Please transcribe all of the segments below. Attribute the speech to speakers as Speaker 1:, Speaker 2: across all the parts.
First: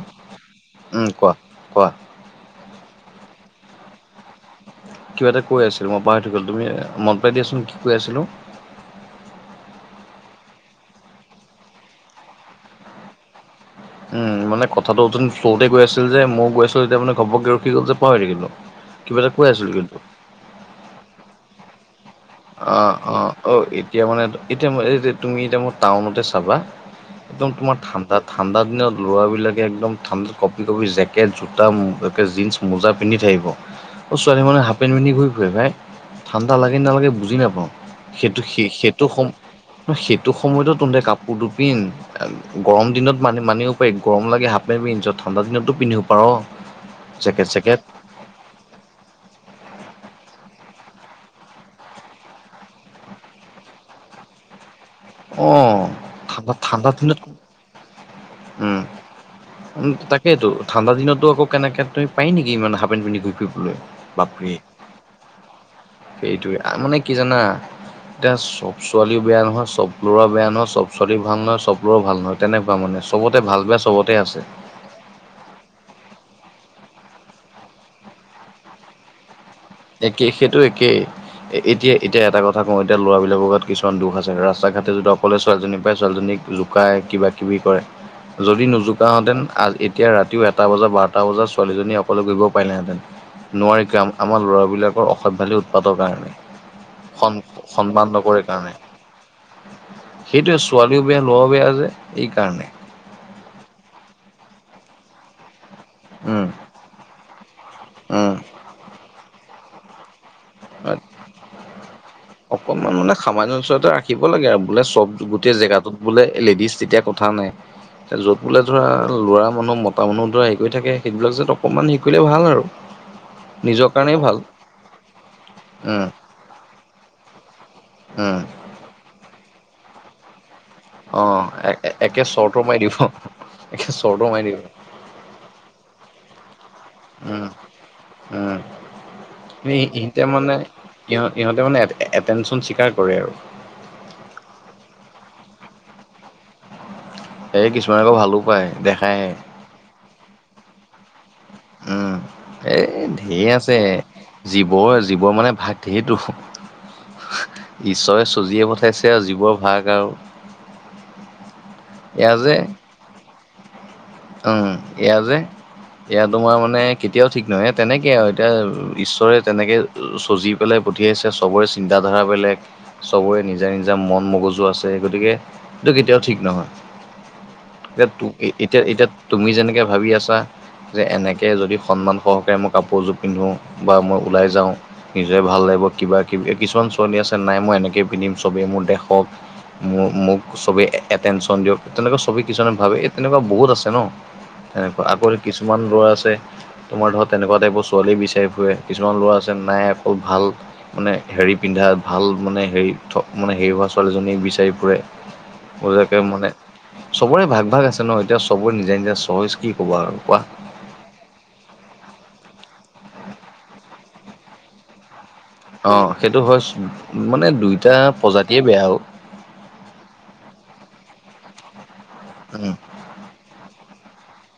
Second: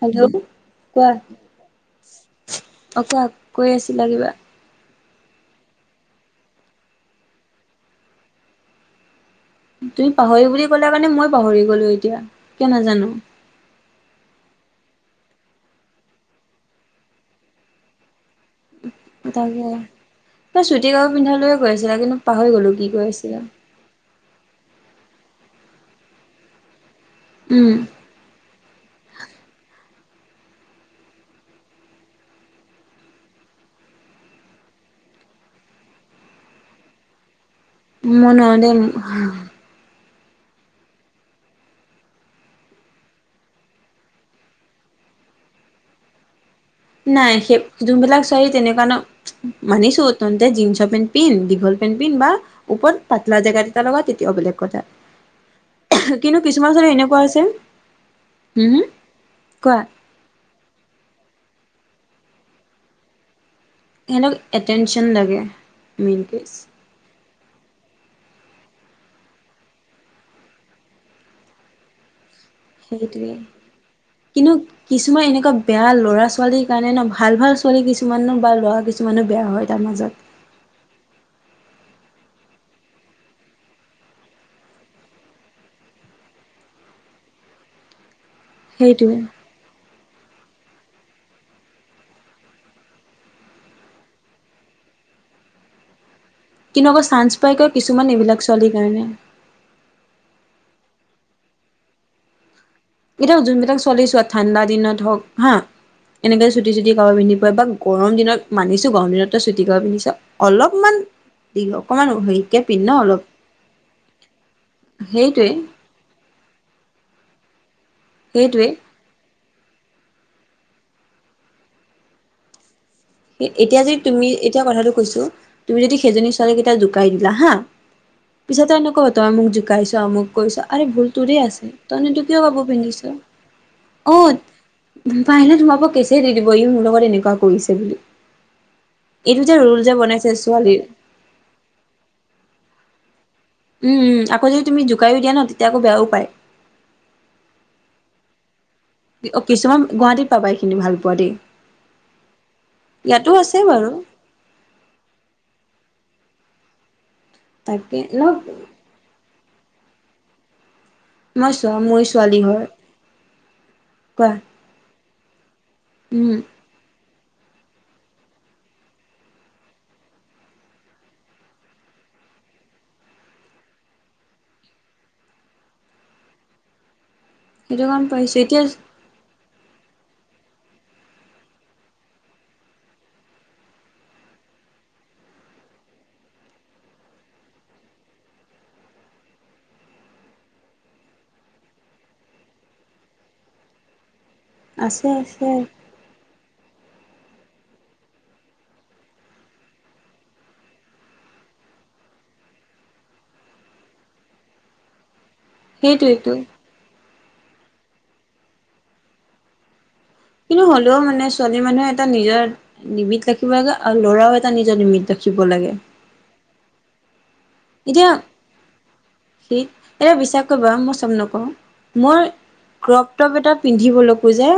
Speaker 1: Hello, কোৱা
Speaker 2: উম, কোৱা।
Speaker 1: অহ কোৱা কৈ আছিলা কিবা।
Speaker 2: কিবা এটা কৈ আছিলো মই তুমি মনত পেলাই দিয়াচোন কি কৈ আছিলো।
Speaker 1: তুমি পাহৰি বুলি ক'লে মানে মই পাহৰি গলো এতিয়া কিয় নাজানো।
Speaker 2: উম, মানে কথাটো অথনি ফ্লোৱতে গৈ আছিল যে মই গৈছিলো। এতিয়া মানে ঘপকে ৰখি গ'ল যে পাহৰি গলো।
Speaker 1: তাকে চুটি কাপোৰ পিন্ধালৈয়ে কৈ আছিলা কিন্তু পাহৰি গলো কি
Speaker 2: অ',
Speaker 1: কৈ
Speaker 2: অ',
Speaker 1: আছিলা।
Speaker 2: অ', এতিয়া মানে এতিয়া ম তুমি এতিয়া মই টাউনতে চাবা একদম
Speaker 1: উম
Speaker 2: তোমাৰ ঠাণ্ডা তাত ঠাণ্ডা দিনত ল'ৰাবিলাকে একদম ঠাণ্ডাত কঁপি, কঁপি জেকেট জোতাে মো একে জিনচ মোজা পিন্ধি থাকিব অ', ছোৱালী মানে হাফ পেণ্ট পিন্ধি ঘূৰি ফুুৰে ভাই ঠাণ্ডা লাগে নালাগে বুজি বুজি নাপাও,
Speaker 1: মই
Speaker 2: সেইটো
Speaker 1: নোৱাৰো
Speaker 2: সেই
Speaker 1: দেই
Speaker 2: সেইটো সময় ন সেইটো সময়তো তহঁতে কাপোৰটো পিন গৰম দিনত মানি মানিব পাৰি গৰম লাগে হাফ- পেণ্ট পিন্ধিছো। ঠাণ্ডা দিনতো পিন্ধিব পাৰ
Speaker 1: নাই
Speaker 2: জেকেট
Speaker 1: সেই
Speaker 2: চেকেট
Speaker 1: যোনবিলাক ছোৱালী তেনেকুৱা ন মানিছো তহন্তে জিনচৰ পেণ্ট পিন, দীঘল পেণ্ট পিন বা ওপত পাতলা জেকেত এটা লগা তেতিয়াও বেলেগ কথা।
Speaker 2: অ
Speaker 1: কিন্তু
Speaker 2: ঠাণ্ডা
Speaker 1: কিছুমান ছোৱালী
Speaker 2: ঠাণ্ডা দিনত
Speaker 1: এনেকুৱাও হৈছে হম- হম কোৱা।
Speaker 2: সেইটো ঠাণ্ডা দিনতো আকৌ কেনেক তুমি পাৰি নেকি ইমান হাপপেণ্ট পিন্ধি ঘূৰি ফুৰিবলৈ।
Speaker 1: সিহঁতক
Speaker 2: বাপৰে
Speaker 1: এটেনশ্যন লাগে। মেইন কেছ
Speaker 2: সেইটোৱে মানে কি জানা এতিয়া চব ছোৱালী বেয়া নহয়, চব ল'ৰা বেয়া নহয়। চব ছোৱালী ভাল নহয়, চব লৰা ভাল নহয়। তেনেকুৱা মানে
Speaker 1: সেইটোৱে
Speaker 2: চবতে ভাল, বেয়া চবতে আছে।
Speaker 1: কিন্তু কিছুমান এনেকুৱা বেয়া ল'ৰা -ছোৱালীৰ কাৰণে ন ভাল -ভাল ছোৱালী কিছুমান বা ল'ৰা কিছুমানো বেয়া হয়। তাৰ মাজত
Speaker 2: একেই সেইটো একেই। এতিয়া - এতিয়া এটা কথা কওঁ এতিয়া ল'ৰাবিলাকৰ গাত কিছুমান দুখ আছে। ৰাস্তা ঘাটে যদি অকলে ছোৱালীজনী পায় ছোৱালীজনীক জোকাই কিবা- কিবি কৰে। যদি নোজোকাও
Speaker 1: সেইটোৱে
Speaker 2: হেঁতেন আজ এতিয়া ৰাতিও এটা বজা, বাৰটা বজাত ছোৱালীজনী অকলে ঘূৰিব পাৰিলেহেঁতেন নোৱাৰি কাম আমাৰ ল'ৰা বিলাকৰ অসভ্যালী উৎপাতৰ কাৰণে।
Speaker 1: কিন্তু আকৌ চান্স
Speaker 2: সন
Speaker 1: পাই গৈ
Speaker 2: সন্মান
Speaker 1: কিছুমান এইবিলাক
Speaker 2: নকৰে
Speaker 1: ছোৱালীৰ কাৰণে।
Speaker 2: সেইটোৱে ছোৱালীও বেয়া, ল'ৰাও বেয়া যে এইকাৰণে।
Speaker 1: এতিয়া যোনবিলাক ছোৱালী চোৱা আৰু ঠাণ্ডা দিনত হওক হা
Speaker 2: উম
Speaker 1: এনেকে চুটি- চুটি কাপোৰ পিন্ধি ফুৰে বা গৰম
Speaker 2: উম।
Speaker 1: দিনত মানিছো গৰম দিনত তই চুটি কাপোৰ পিন্ধিছ। অলপমান অকমান হেৰিকে পিন্ধ ন
Speaker 2: অকমান মানে
Speaker 1: অলপ
Speaker 2: সামান্য ওচৰতে ৰাখিব লাগে আৰু বোলে চব
Speaker 1: সেইটোৱে
Speaker 2: গোটেই জেগাত য'ত বোলে লেডিজ তেতিয়া কথা নাই য'ত বোলে
Speaker 1: সেইটোৱে
Speaker 2: ধৰা ল'ৰা মানুহ ম টাউনৰ দ্বাৰা হেৰি কৰি থাকে সেইবিলাক যাত অকমান হেই কৰিলে ভাল আৰু।
Speaker 1: এতিয়া
Speaker 2: নিজৰ
Speaker 1: যদি
Speaker 2: কাৰণেই
Speaker 1: তুমি
Speaker 2: ভাল
Speaker 1: এতিয়া কথাটো কৈছো তুমি যদি
Speaker 2: উম
Speaker 1: সেইজনী ছোৱালীক এতিয়া জোকাই দিলা হা
Speaker 2: উম,
Speaker 1: পিছত তাই এনেকুৱা কব তই মোক জোকাইছ, অমুক কৰিছ আৰে ভুল
Speaker 2: অ
Speaker 1: তোৰে আছে তইনু ইতো
Speaker 2: একে
Speaker 1: কিয়
Speaker 2: চৰ্ট
Speaker 1: কাপোৰ
Speaker 2: মাৰি দিব।
Speaker 1: পিন্ধিছ।
Speaker 2: একে
Speaker 1: অ
Speaker 2: চৰটো মাৰি দিব
Speaker 1: পাৰিলে তোমাৰ ওপৰত কেছেই দি দিব ই মোৰ লগত এনেকুৱা
Speaker 2: উম
Speaker 1: কৰিছে বুলি।
Speaker 2: উম,
Speaker 1: এইটো যে
Speaker 2: আমি
Speaker 1: ৰোল যে
Speaker 2: এটিয়া
Speaker 1: বনাইছে
Speaker 2: মানে
Speaker 1: ছোৱালীৰ
Speaker 2: ইহঁ- ইহঁতৰ মানে এটেনচন স্বীকাৰ কৰে আৰু
Speaker 1: উম - উম আকৌ যদি তুমি জোকাইও দিয়া ন তেতিয়া আকৌ বেয়াও পাই।
Speaker 2: এই কিছুমানে আকৌ ভালো পায় দেখ
Speaker 1: অ', কিছুমান গুৱাহাটীত পাবা এইখিনি ভাল পোৱা দেই।
Speaker 2: উম, এই
Speaker 1: ইয়াতো
Speaker 2: ঢেৰ আছে।
Speaker 1: বাৰু
Speaker 2: জীৱ- জীৱ মানে ভাগ ধেৰটো,
Speaker 1: তাকে
Speaker 2: ঈশ্বৰে
Speaker 1: ন
Speaker 2: শ্ৰজিয়ে পঠাইছে। তেওঁ জীৱৰ ভাগ আৰু।
Speaker 1: মই চোৱা মইও
Speaker 2: এয়া
Speaker 1: ছোৱালী
Speaker 2: যে
Speaker 1: হয়, কোৱা?
Speaker 2: উম, এয়া যে এয়া
Speaker 1: উম
Speaker 2: তোমাৰ মানে কেতিয়াও ঠিক নহয় তেনেকে আৰু এতিয়া ঈশ্বৰে তেনেকে চজি পেলাই পঠিয়াইছে। চবৰে চিন্তাধাৰা বেলেগ। চবৰে নিজা -নিজা মন মগজু আছে গতিকে এইটো কেতিয়াও ঠিক নহয়।
Speaker 1: সেইটো গম
Speaker 2: এটো
Speaker 1: পাইছো
Speaker 2: এতিয়া -এতিয়া তুমি যেনেকে ভাবি আছা যে এনেকৈ যদি সন্মান সহকাৰে মই কাপোৰ এযোৰ পিন্ধোঁ বা মই ওলাই যাওঁ নিজৰে ভাল লাগিব কিবা-কিবি। কিছুমান ছোৱালী আছে নাই মই এনেকে পিন্ধিম চবেই মোৰ দেখক। মোৰ মোক চবে এটেনচন দিয়ক। তেনেকুৱা চবেই কিছুমানে ভাবে এই তেনেকুৱা বহুত আছে ন তেনেকুৱা।
Speaker 1: আছে
Speaker 2: আকৌ
Speaker 1: আছে
Speaker 2: কিছুমান ল'ৰা আছে তোমাৰ ধৰা তেনেকুৱা টাইপৰ ছোৱালী বিচাৰি ফুৰে, কিছুমান ল'ৰা আছে নাই খুব ভাল মানে হেৰি পিন্ধা ভাল মানে হেৰি থ মানে হেৰি হোৱা ছোৱালীজনী বিচাৰি ফুৰে। [unintelligible]
Speaker 1: সেইটোৱেইটো
Speaker 2: মানে চবৰে ভাগ ভাগ আছে ন। এতিয়া চবৰে নিজে নিজে চইজ কি ক'বা আৰু কোৱা।
Speaker 1: এইটো হ'লেও মানে ছোৱালী মানুহে এটা নিজৰ লিমিট ৰাখিব লাগে আৰু ল'ৰাও এটা নিজৰ লিমিট ৰাখ
Speaker 2: অ সেইটো হয় চো মানে দুইটা প্ৰজাতিয়ে বেয়া অ।
Speaker 1: ঠিক। এতিয়া বিশ্বাস কৰিবা মই চব নকওঁ। মই
Speaker 2: উম।
Speaker 1: ক্ৰপ টপ এটা পিন্ধিবলৈকো যে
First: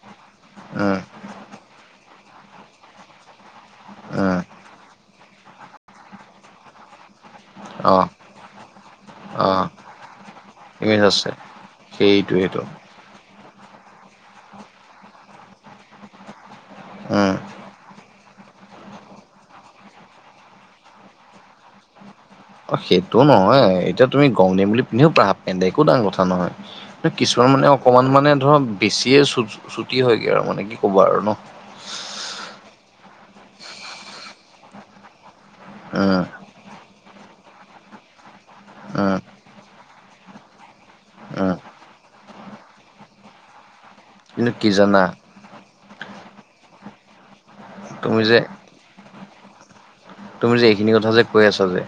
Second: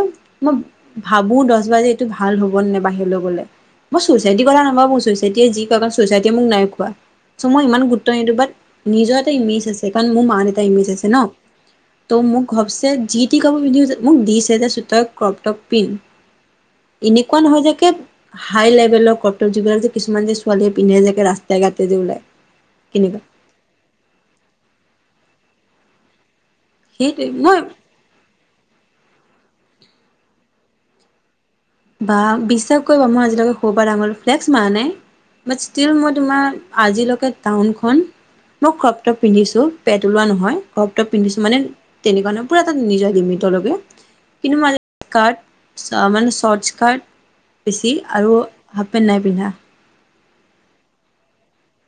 Speaker 1: মই
Speaker 2: উম
Speaker 1: ভাবো দছ বাৰ যে এইটো ভাল হ'ব নে নাই বাহিৰলে গ'লে? মই
Speaker 2: উম
Speaker 1: ছোছাইটিৰ কথা নাভাবো ছোছা যেতিয়াই যি ক'বা ছছাইটিয়ে মোক নাই খুৱা চ' মই ইমান
Speaker 2: অ
Speaker 1: গুৰুত কিন্তু বাট নিজৰ এটা
Speaker 2: অ
Speaker 1: ইমেজ আছে কাৰণ মোৰ মা-দেউতা ইমেজ আছে ন, ট মোক
Speaker 2: সেইটোৱেইটো
Speaker 1: ঘৰ যে যি তি কাপোৰ পিন্ধি গৈছে। মোক দিছে যে তই ক্ৰপটপ পিন্ধ।
Speaker 2: উম
Speaker 1: এনেকুৱা নহয় যে কেব হাই লেভেলৰ ক্ৰপটপ যিবিলাক যে কিছুমান যে ছোৱালীয়ে পিন্ধে যে একে ৰাস্তাই-ঘাটে যে ওলায়।
Speaker 2: অ সেইটো নহয়। এতিয়া তুমি গৰম দিন বুলি পিন্ধিব পাৰা হাফ পেণ্ট এটা একো ডাঙৰ কথা নহয়।
Speaker 1: সেইটোৱে
Speaker 2: কিছুমান
Speaker 1: মই
Speaker 2: মানে অকমান মানে ধৰ বেছিয়ে চু-চু-চুটি হয়গে আৰু মানে কি ক'ব আৰু ন।
Speaker 1: বা বিশ্বাস কৰিবা মই আজিলৈকে সৰু পা ডাঙৰলে ফ্লেক্স মাৰা নাই বাট ষ্টীল মই
Speaker 2: উম
Speaker 1: তোমাৰ আজিলৈকে টাউনখন, মই
Speaker 2: উম
Speaker 1: ক্ৰপটপ পিন্ধিছোঁ পেট ওলোৱা নহয়। ক্ৰপটপ পিন্ধিছো
Speaker 2: উম
Speaker 1: মানে তেনেকুৱা নহয়, পুৰা এটা নিজৰ লিমিটৰ লৈকে। কিন্তু
Speaker 2: কি
Speaker 1: মই
Speaker 2: জানা
Speaker 1: [unintelligible] কাৰ্ট চ মানে চৰটছকাৰ্ট বেছি
Speaker 2: তুমি
Speaker 1: আৰু
Speaker 2: যে
Speaker 1: হাফ পেণ্ট নাই পিন্ধা।
Speaker 2: তুমি যে এইখিনি কথা যে কৈ আছা যে,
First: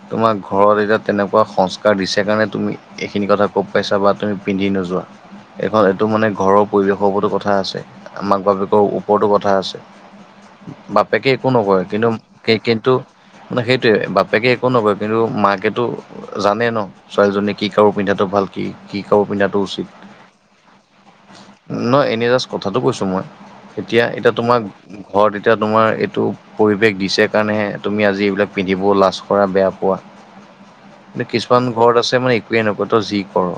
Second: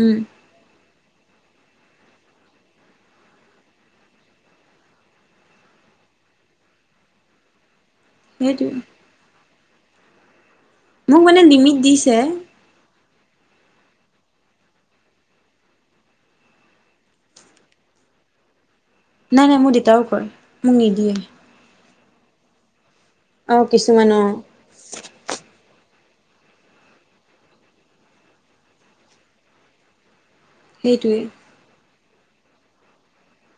Speaker 1: উম
Speaker 2: তোমাক ঘৰত এতিয়া তেনেকুৱা সংস্কাৰ দিছে কাৰণে তুমি এইখিনি কথা ক'ব পাৰিছা বা তুমি পিন্ধি নোযোৱা। এইখন এইটো মানে ঘৰৰ পৰিৱেশৰ ওপৰতো কথা আছে।
Speaker 1: সেইটোৱে
Speaker 2: মাক-বাপেকৰ ওপৰতো কথা আছে।
Speaker 1: মোক
Speaker 2: বাপেকে
Speaker 1: মানে
Speaker 2: একো
Speaker 1: লিমিট
Speaker 2: নকয়, কিন্তু
Speaker 1: দিছে
Speaker 2: কে কিন্তু মানে সেইটোৱে বাপেকে একো নকয় কিন্তু মাকেতো জানে ন' ছোৱালীজনী কি কাপোৰ পিন্ধাটো ভাল কি -কি কাপোৰ
Speaker 1: নাই
Speaker 2: পিন্ধাটো
Speaker 1: নাই মোৰ
Speaker 2: উচিত।
Speaker 1: দেউতাও কয় মোক নিদিয়ে
Speaker 2: নহয় এনে জাষ্ট কথাটো কৈছো মই
Speaker 1: অ কিছুমান
Speaker 2: এতিয়া-
Speaker 1: অ
Speaker 2: এতিয়া তোমাক ঘৰত এতিয়া তোমাৰ এইটো পৰিৱেশ দিছে কাৰণেহে তুমি আজি এইবিলাক পিন্ধিব লাজ কৰা বেয়া পোৱা
Speaker 1: সেইটোৱে
Speaker 2: [unintelligible] এইখন ঘৰত আছে মানে একোৱেই নকয় তই যি কৰ।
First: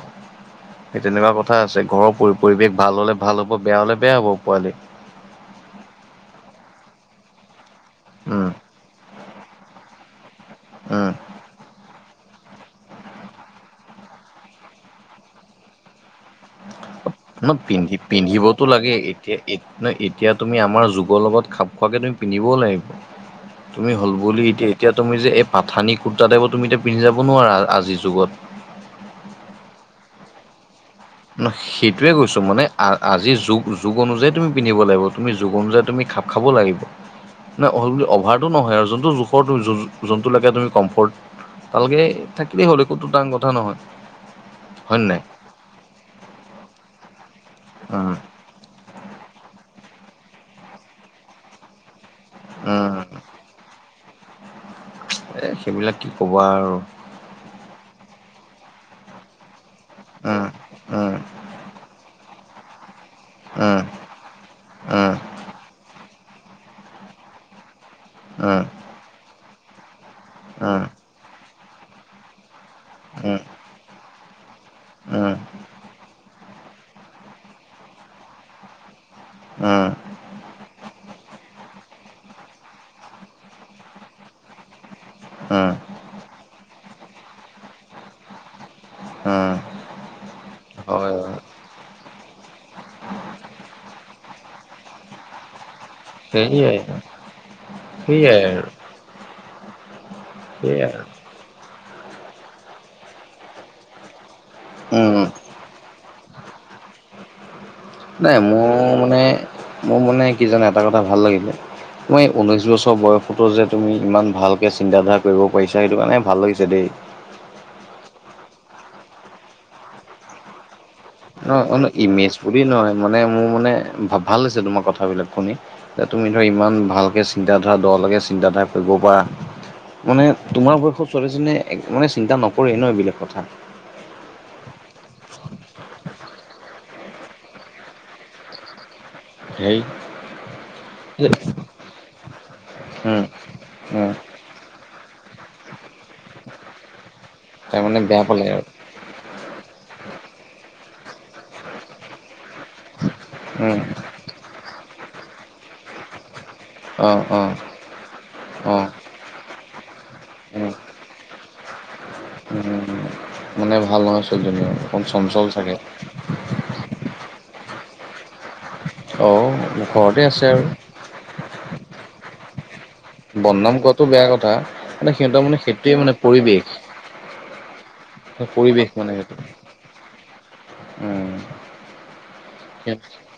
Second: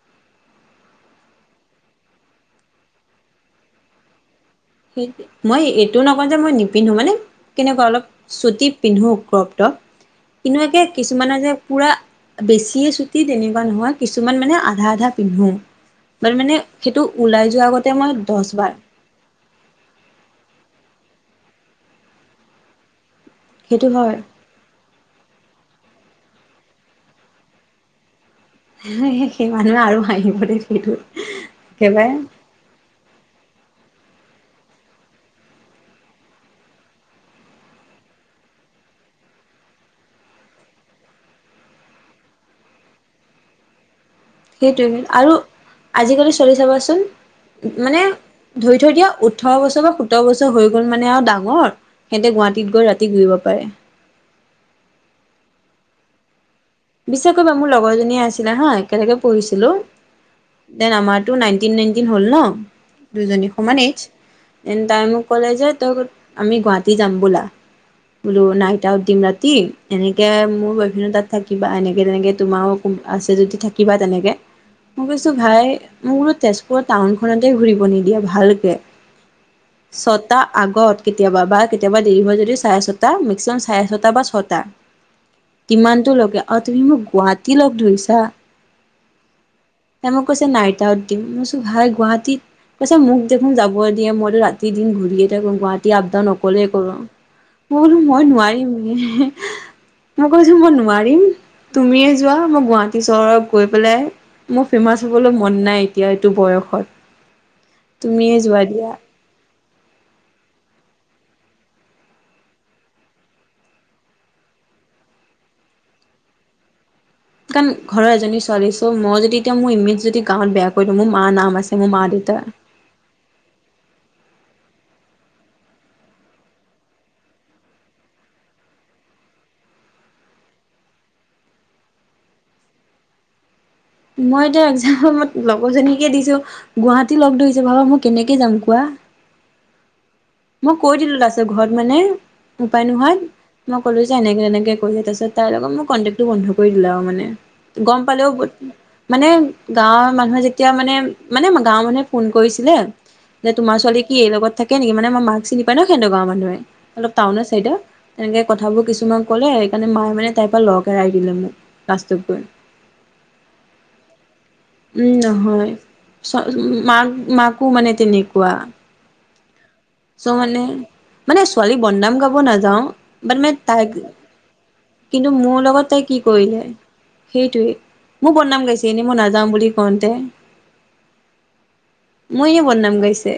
Speaker 2: সেই তেনেকুৱা কথা আছে ঘৰৰ পৰি- পৰিৱেশ ভাল হলে ভাল হ'ব বেয়া হলে বেয়া হ'ব পোৱালি।
Speaker 1: হেইকে মই এইটোও নকওঁ যে মই নিপিন্ধো মানে কেনেকুৱা অলপ
Speaker 2: উম
Speaker 1: চুটি পিন্ধো ক্ৰপটপ এনেকুৱাকে
Speaker 2: উম
Speaker 1: কিছুমানে যে পুৰা বেছিয়ে চুটি তেনেকুৱা নহয় কিছুমান মানে আধা- আধা পিন্ধো। বাৰ মানে সেইটো
Speaker 2: ন
Speaker 1: ওলাই যোৱা আগতে
Speaker 2: পিন্ধি
Speaker 1: মই দছ
Speaker 2: পিন্ধিবতো
Speaker 1: বাৰ
Speaker 2: লাগে এতিয়া এত ন' এতিয়া তুমি আমাৰ যুগৰ লগত খাপ খোৱাকে তুমি পিন্ধিবও লাগিব
Speaker 1: সেইটো
Speaker 2: তুমি হ'ল
Speaker 1: হয়
Speaker 2: বুলি এতিয়া -এতিয়া তুমি যে এই পাঠানি কুৰ্তা টাইব তুমি এতিয়া পিন্ধি যাব নোৱাৰা আজিৰ যুগত।
Speaker 1: [unintelligible] সেই মানুহ আৰু হাঁহিবলে নিদু।
Speaker 2: ন'সেইটোৱে কৈছোঁ মানে আ -আজিৰ যোগ -যোগ অনুযায়ী তুমি পিন্ধিব লাগিব তুমি যোগ অনুযায়ী তুমি খাপ খাব লাগিব। নাই অল বুলি অভাৰটো নহয় আৰু যোনটো জোখৰটো যোনটো লাগে তুমি কমফৰ্ট। ভালকে থাকিলেই হ'ল একোটো ডাঙৰ কথা নহয়। হয়
Speaker 1: সেইটোৱে
Speaker 2: নে নাই?
Speaker 1: আৰু আজিকালি চলি চাবাচোন মানে
Speaker 2: উম,
Speaker 1: ধৰি থৈ দিয়া ওঠৰ বছৰ বা সোতৰ বছৰ হৈ গ'ল মানে আৰু ডাঙৰ। হেন্ততে গুৱাহাটীত গৈ
Speaker 2: উম,
Speaker 1: ৰাতি ঘূৰিব পাৰে।
Speaker 2: এই সেইবিলাক কি ক'বা আৰু।
Speaker 1: বিশ্বাস কৰিবা মোৰ লগৰজনীয়ে আছিলে হা একেলগে পঢ়িছিলোঁ
Speaker 2: উম,
Speaker 1: দেন
Speaker 2: উম,
Speaker 1: আমাৰতো নাইনটিন -নাইনটিন হ'ল ন দুজনী
Speaker 2: উম, উম, উম,
Speaker 1: সমান এইজ এন
Speaker 2: উম,
Speaker 1: তাই
Speaker 2: উম,
Speaker 1: মোক ক'লে যে তই আমি ক'ত গুৱাহাটী যাম ব'লা বোলো
Speaker 2: উম,
Speaker 1: নাইট দিম দিন ৰাতি এনেকে মোৰ বইফেনদ তাত থাকিবা এনেকে- তেনেকে তোমাও উম, আছে যদি থাকিবা তেনেকে মই
Speaker 2: উম,
Speaker 1: কৈছো
Speaker 2: উম,
Speaker 1: ভাই মোৰ তেজ পোৰা টাউনখনতে ঘূৰিব নিদিয়ে ভালকে চত টা আগত কেতিয়াবা বা কেতিয়াবা দেৰি হয় যদিও চাৰে ছটা মেক্সিমাম চাৰে ছটা বা ছটা। কিমানটো লগে অ, তুমি মোক গুৱাহাটী লগ ধৰিছা?
Speaker 2: হম।
Speaker 1: এ মোক কৈছে নাইট আউট দিম মই চোন ভাই গুৱাহাটীত কৈছে মোক দেখোন যাব দিয়ে মইতো ৰাতি- দিন ঘূৰিয়ে থাকো বাত তে আপদাউন অকলেই
Speaker 2: সেয়াই
Speaker 1: কৰো মই বুলো সময়
Speaker 2: সেয়াই আৰু
Speaker 1: নোৱাৰিম [unintelligible] মই কৈছো মই
Speaker 2: সেয়াই আৰু
Speaker 1: নোৱাৰিম তুমিয়ে যোৱা মই গুৱাহাটী চহৰত গৈ পেলাই মোৰ ফেমাচ
Speaker 2: উম,
Speaker 1: হবলৈ মন নাই এতিয়া এইটো বয়সত। তুমিয়ে
Speaker 2: মানে
Speaker 1: যোৱা দিয়া
Speaker 2: মোৰ মানে মোৰ মানে কি জানা এটা কথা ভাল লাগিলে [unintelligible] ঊনৈছ বছৰ বয়সতো যে তুমি ইমান ভালকে চিন্তাধাৰা কৰিব পাৰিছা সেইটো কাৰণে ভাল লাগিছে দেই।
Speaker 1: কাৰণ ঘৰৰ এজনী ছোৱালী চ' মই যদি এতিয়া মোৰ ইমেজ যদি গাঁৱত বেয়া কৰি দিও মোৰ মা
Speaker 2: ন
Speaker 1: নাম আছে
Speaker 2: ন
Speaker 1: মোৰ মা-
Speaker 2: ইমেজ
Speaker 1: দেউতা
Speaker 2: বুলি নহয় মানে মোৰ মানে ভ -ভাল হৈছে তোমাৰ কথাবিলাক শুনি। এ তুমি ধৰা ইমান ভালকে চিন্তাধাৰা দলৈকে চিন্তাধাৰা কৰিব পাৰা মানে তোমাৰ বয়সত ছোৱালীজনীয়ে এক মানে চিন্তা নকৰে নহ এইবিলাক কথা।
Speaker 1: মই এতিয়া একজামত লগৰজনীকে দিছো গুৱাহাটী লগ ধৰিছে ভাবা মই কেনেকে যাম কোৱা?
Speaker 2: সেই
Speaker 1: মই কৈ দিলো তাৰপাছত ঘৰত মানে উপায়
Speaker 2: উম
Speaker 1: নোহাৱাত মই ক'লো
Speaker 2: উম
Speaker 1: যেনে এনেকে কৰিছে তাৰছত তাৰ লগত মই কন্তেকবন বন্ধ কৰি দিলে আৰু মানে গম
Speaker 2: তাৰমানে বেয়া
Speaker 1: পালেও
Speaker 2: পালে আৰু
Speaker 1: মানে গাঁৱৰ মানুহে যেতিয়া মানে মানে গাঁওৰ মানুহে ফোন কৰিছিলে যে তোমাৰ
Speaker 2: উম
Speaker 1: ছোৱালী কি এই লগত থাকে নেকি মানে মই মাক চিনি ন সেনেকা গাঁৱৰ মানুহে অলপ
Speaker 2: অঁ
Speaker 1: টাউনৰ
Speaker 2: অঁ
Speaker 1: চাইডে তেনেকে
Speaker 2: অঁ
Speaker 1: কথাবোৰ কিছুমান ক'লে সেইকাৰণে মায়ে মানে তোৰ পৰা
Speaker 2: উম
Speaker 1: লগ এৰাই দিলে মোক কাছটোক
Speaker 2: মানে ভাল নহয় ছোৱালী জনী অকণ চঞ্চল চাগে।
Speaker 1: উ মাক মাকো মানে তেনেকুৱা।
Speaker 2: অ। ঘৰতে
Speaker 1: চ'
Speaker 2: আছে
Speaker 1: মানে
Speaker 2: আৰু
Speaker 1: মানে ছোৱালী বদনাম গাব নাযাওঁ।
Speaker 2: বদনাম গোৱাটো বেয়া কথা। মানে
Speaker 1: কিন্তু
Speaker 2: সিহঁতৰ মানে
Speaker 1: মোৰ লগত
Speaker 2: সেইটোৱে
Speaker 1: তাই
Speaker 2: মানে
Speaker 1: কি কৰিলে
Speaker 2: পৰিৱেশ
Speaker 1: সেইটোৱে মোৰ বদনাম
Speaker 2: পৰিৱেশ
Speaker 1: গাইছে এনেই
Speaker 2: মানে
Speaker 1: মই
Speaker 2: সেইটো
Speaker 1: নাযাওঁ বুলি কওতে মইয়ে বদনাম
Speaker 2: উম
Speaker 1: গাইছে।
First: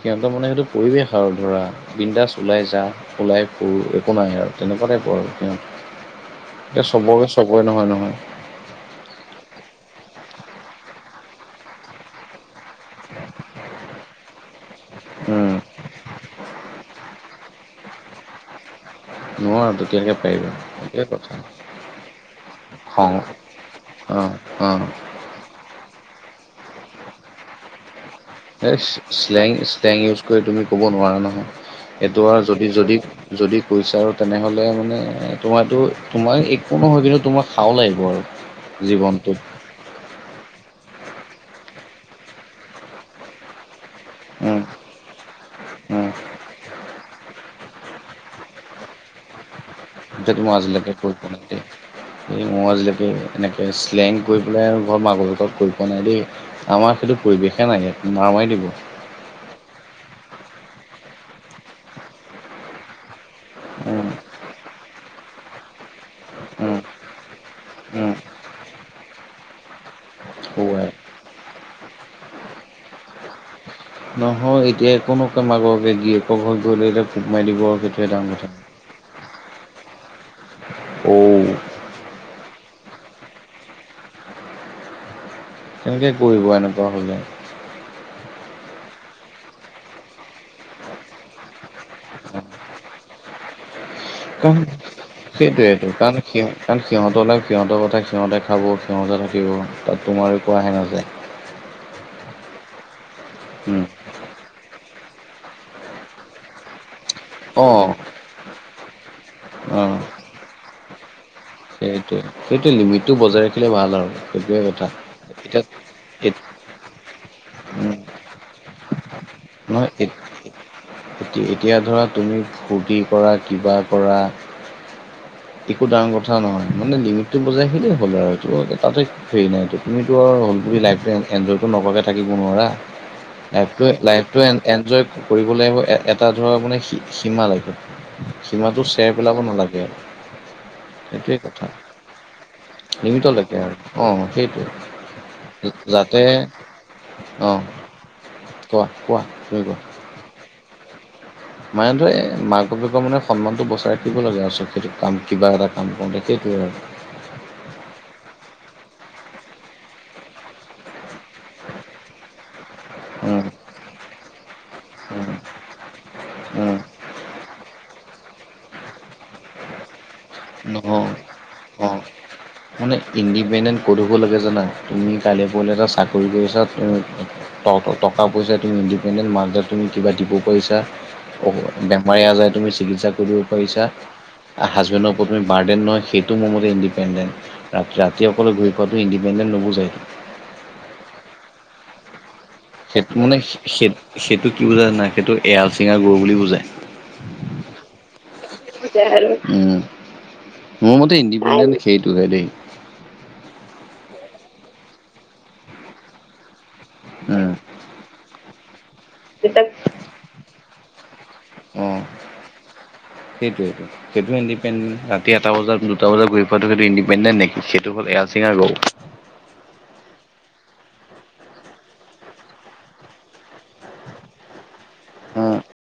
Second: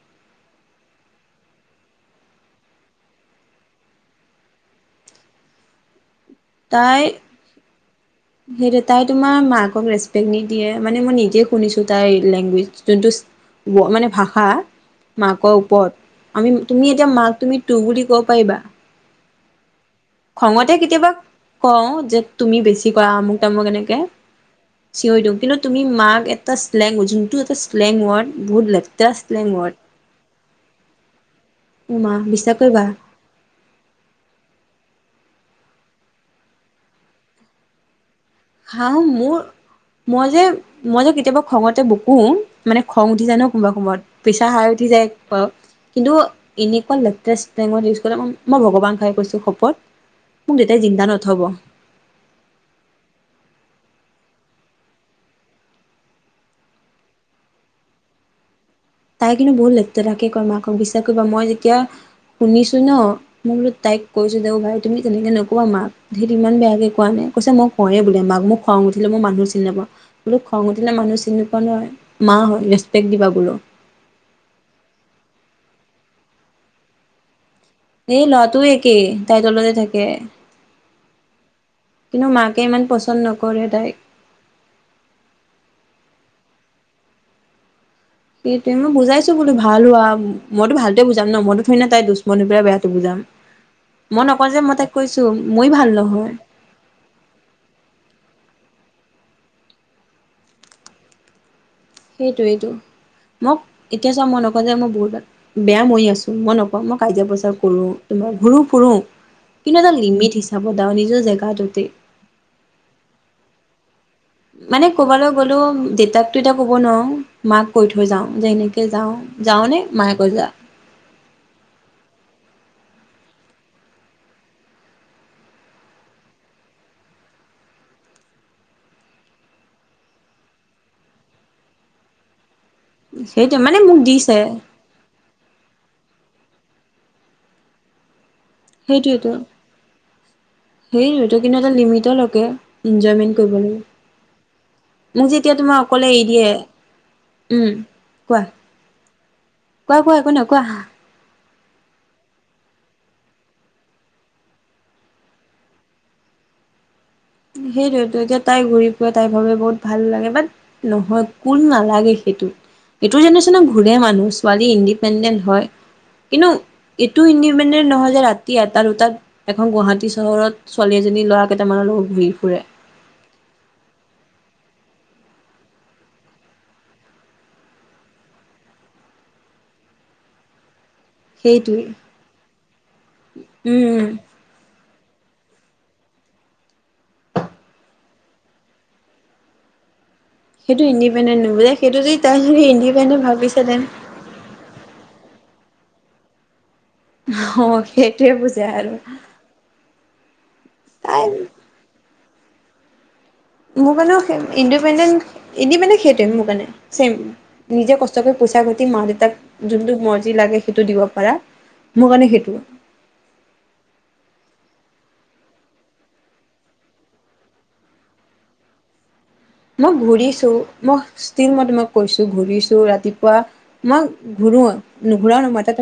Speaker 2: সিহঁতৰ মানে সেইটো পৰিৱেশ আৰু ধৰা। বিন্দাছ ওলাই যা, ওলাই ফুৰ, একো নাই আৰু তেনেকুৱা টাইপ আৰু সিহঁতৰ। এতিয়া চবকে চবৰে নহয় নহয়।
Speaker 1: সেই তাই তোমাৰ মাকক ৰেচপেক্ট নিদিয়ে, ‌ মানে মই নিজে শুনিছো তাই লেংগুৱেজ। যোনটো মানে ভাষা।
Speaker 2: উম
Speaker 1: মাকৰ ওপৰত আমি তুমি, এতিয়া মাক তুমি তোৰ বুলি কব পাৰিবা।
Speaker 2: নোৱাৰো তেতিয়াকে
Speaker 1: খঙতে কেতিয়াবা কওঁ যে তুমি বেছি কৰা
Speaker 2: খং
Speaker 1: আমুক, তামুক এনেকে
Speaker 2: অ অ
Speaker 1: চিঞৰি দিও কিন্তু তুমি মাক এটা শ্লেং যোনটো এটা শ্লেং ৱৰ্ড বহুত
Speaker 2: এই
Speaker 1: লেতেৰা
Speaker 2: শ্লেং,
Speaker 1: ৱৰ্ড
Speaker 2: শ্লেং ইউজ কৰি তুমি কব নোৱাৰা
Speaker 1: মোৰ
Speaker 2: নহয়
Speaker 1: মা
Speaker 2: এইটো আৰু
Speaker 1: বিশ্বাস
Speaker 2: যদি
Speaker 1: কৰিবা
Speaker 2: যদি যদি কৈছে আৰু তেনেহ'লে মানে তোমাৰো তোমাৰ একো নহয় কিন্তু তোমাক হাও লাগিব আৰু
Speaker 1: হাও
Speaker 2: জীৱনটোত
Speaker 1: মোৰ মই যে মই যে কেতিয়াবা খঙতে বকো মানে খং উঠি জানো কোনোবা সময়ত প্ৰেছাৰ
Speaker 2: উম
Speaker 1: হাই উঠি যায়।
Speaker 2: উম
Speaker 1: কিন্তু এনেকুৱা লেতৰা শ্লেং ৱৰ্ড ইউজ কৰে। মই ভগৱান [unintelligible] কৈছো শপত
Speaker 2: সেইটো মই
Speaker 1: মোক দেউতাই
Speaker 2: আজিলৈকে
Speaker 1: জিন্দা
Speaker 2: কৰি পোৱা
Speaker 1: নথব।
Speaker 2: নাই দেই এই আজিলৈকে এনেকে শ্লেং কৰি পেলাই ঘৰ, মাকঘৰ লগ লগৰত কৰি পোৱা নাই দেই। আমাৰ সেইটো পৰিৱেশে নাই, মাৰা মাৰি লাগিব।
Speaker 1: তাই কিন্তু বহুত লছতেৰাকে কয় মাকক বিশ্বাস কৰিবা। মই যেতিয়া শুনিছো ন' মোৰ বোলো তাইক
Speaker 2: উম,
Speaker 1: কৈছো দে ভাই তুমি তেনেকৈ নকবা মাক। সেইটো ইমান
Speaker 2: উম,
Speaker 1: বেয়াকে কোৱা নাই কৈছে মোক কও
Speaker 2: উম,
Speaker 1: বোলে মাক, মোক খং উঠিলে মই মানুহ চিনি নাপাওঁ। বোলো খং
Speaker 2: কোবাই।
Speaker 1: উঠিলে মানুহ চিনি নোপোৱা নহয়। মা হয় ৰেচপেক্ট দিবা বোলো।
Speaker 2: নহয় এতিয়া একো নকয় মাকে। গীয়েকৰ ঘৰত গৈ লৈ আহিলে পোক মাৰি দিব। সেইটোৱে
Speaker 1: এই
Speaker 2: ডাঙৰ কথা।
Speaker 1: ল'ৰাটোৱ একেই তাইৰ তলতে থাকে।
Speaker 2: অ'।
Speaker 1: কিন্তু মাকে ইমান পচন্দ নকৰে তাইক।
Speaker 2: কেনেকৈ কৰিব এনেকুৱা হ'লে
Speaker 1: সেইটোয়ে মই বুজাইছো বোলো ভাল হোৱা মইতো ভালটোৱে বুজাম ন মইতো হয় ন' তাই দুশ্মনীৰ পৰা বেয়াতটো বুজাম মই নকওঁ যে
Speaker 2: কাৰণ
Speaker 1: মই তাইক কৈছো মই
Speaker 2: সেইটোৱেটো
Speaker 1: ভাল
Speaker 2: কাৰণ
Speaker 1: নহয়।
Speaker 2: সিহ কাৰণ সিহঁতে লাইভ সিহঁতৰ কথা সিহঁতে খাব সিহঁতে থাকিব তাত তোমাৰ একোৱাহে নাযায়।
Speaker 1: [unintelligible] সেইটোৱেটো মোক
Speaker 2: উম,
Speaker 1: এতিয়া চাও, মই নকও যে মই বহুতত ভাল, বেয়া মই আছো মই নকও। মই কাজিয়া পেচাল কৰো
Speaker 2: অ',
Speaker 1: তোমাৰ ঘুুৰো ফুুৰো কিন্তু এটা
Speaker 2: অ',
Speaker 1: লিমিট হিচাপত আৰু নিজৰ জেগা
Speaker 2: সেইটোৱে সেইটো লিমিটটো বজাই ৰাখিলে ভাল আৰু সেইটোৱে কথা।
Speaker 1: মানে ক'বালৈ গ'লেও
Speaker 2: এতিয়া
Speaker 1: দেউতাকটো এতিয়া ক'ব নোৱাৰো মাক কৈ
Speaker 2: উম,
Speaker 1: থৈ যাও যে এনেকে যাও, যাওনে
Speaker 2: নহয় এ
Speaker 1: মায়ে কৈ যা
Speaker 2: এতিয়া ধৰা তুমি ফূৰ্তি কৰা কিবা কৰা একো ডাঙৰ কথা নহয় মানে লিমিটটো বজাই খিনেই হ'ল আৰু সিটো তাতে সেই নাই তুমিতো আৰু লাইভটো এনজয়টো নকৰাকে থাকিব নোৱাৰা।
Speaker 1: সেইটো মানে
Speaker 2: লাইফটো
Speaker 1: মোক
Speaker 2: লাইফ
Speaker 1: দিছে
Speaker 2: এনজয় কৰিবলৈ লাগিব এটা ধৰক মানে সীমা লৈকে সীমাটো চেৰ পেলাব নালাগে আৰু। সেইটোৱে
Speaker 1: সেইতো কিন্তু
Speaker 2: কথা
Speaker 1: এটা লিমিটৰ লৈকে এনজয়মেন্ট
Speaker 2: লিমিটলৈকে
Speaker 1: কৰিব
Speaker 2: আৰু অঁ সেইটোৱে
Speaker 1: লাগে। মোক যেতিয়া তোমাৰ অকলে এৰি
Speaker 2: যাতে
Speaker 1: দিয়ে,
Speaker 2: অঁ
Speaker 1: উম কোৱা।
Speaker 2: কোৱা, তুমি কোৱা।
Speaker 1: কোৱা কোৱা একো নহয় কোৱা।
Speaker 2: মানে ধৰ মাক বাপেকৰ মানে সন্মানটো বচাই ৰাখিব লাগে আৰু সেই কাম কিবা এটা কাম কৰোঁতে সেইটোৱে আৰু।
Speaker 1: সেইটোৱেটো এতিয়া তাই ঘূৰি ফুৰে, তাই ভাবে বহুত ভাল লাগে বাট নহয় কোন নালাগে সেইটোত। এইটো
Speaker 2: উম,
Speaker 1: জেনেৰেশ্যন ঘূৰে মানুহ, ছোৱালী ইণ্ডিপেণ্ডেন্ট হয়। কিন্তু
Speaker 2: উম,
Speaker 1: এইটো ইণ্ডিপেণ্ডেন্ট নহয় যে ৰাতি এটা দুটাত এখন গুৱাহাটী চহৰত ছোৱালী
Speaker 2: নহয়
Speaker 1: এজনী ল'ৰা কেইটামানৰ
Speaker 2: অ',
Speaker 1: লগত ঘুৰি ফুৰে।
Speaker 2: মানে ইণ্ডিপেণ্ডেণ্ট ক'ত হব লাগে জানা, তুমি কাইলৈ পৰহীলৈ এটা চাকৰি কৰিছা টকা পইচা তুমি ইণ্ডিপেণ্ডেণ্ট মা দেউতাক তুমি কিবা দিব পাৰিছা
Speaker 1: সেইটোৱে
Speaker 2: বেমাৰে আজাৰে তুমি চিকিৎসা কৰিব পাৰিছা,
Speaker 1: উম
Speaker 2: হাজবে ন্ডৰ ওপৰত তুমি বাৰ্দেন নহয় সেইটো মোৰ মতে ইণ্ডিপেণ্ডেণ্ট। ৰাতি ৰাতি অকলে ঘূৰি ফুৱাটো ইণ্ডিপেণ্ডেণ্ট নুবুজায় তো।
Speaker 1: সেইটো ইণ্ডিপেডেণ্ট নোবোজায় সেইটো তাই
Speaker 2: সেইটো
Speaker 1: ইণ্ডিপেণ্ডেন্ট
Speaker 2: মানে
Speaker 1: ভাবিছে দেন
Speaker 2: সেই- সেইটো কি বুজায় জানা, সেইটো এৰাল চিঙা গৰু বুলি বুজায়।
Speaker 1: অ সেইটোৱে বুজায় আৰু।
Speaker 2: উম মোৰ মতে
Speaker 1: তাই
Speaker 2: ইণ্ডিপেণ্ডেণ্ট সেইটোহে দেই।
Speaker 1: মোৰ কাৰণেও ইণ্ডিপেণ্ডেণ্ট ইণ্ডিপেণ্ডেন সেইটোৱে মোৰ কাৰণে। চেম
Speaker 2: উম
Speaker 1: নিজে কষ্ট কৰি পইচা ঘটি মা দেউতাক
Speaker 2: যেতিয়া
Speaker 1: যোনটো মৰ্জি লাগে সেইটো দিব পাৰা
Speaker 2: অ',
Speaker 1: মোৰ কাৰণে সেইটো।
Speaker 2: সেইটোৱেটো। সেইটো ইণ্ডিপেণ্ডেন্ট ৰাতি এটা বজাত দুটা বজাত ঘুৰি ফুৱাটো সেটো ইণ্ডিপেণ্ডেট নেকি সেইটো হল এৰা চিঙা গৰু।
Speaker 1: মই ঘূৰিছো মই ষ্টিল মই তোমাক কৈছো ঘূৰিছো ৰাতিপুৱা মই ঘূৰো নুঘূৰাও
Speaker 2: উম
Speaker 1: নহয় তাতে মই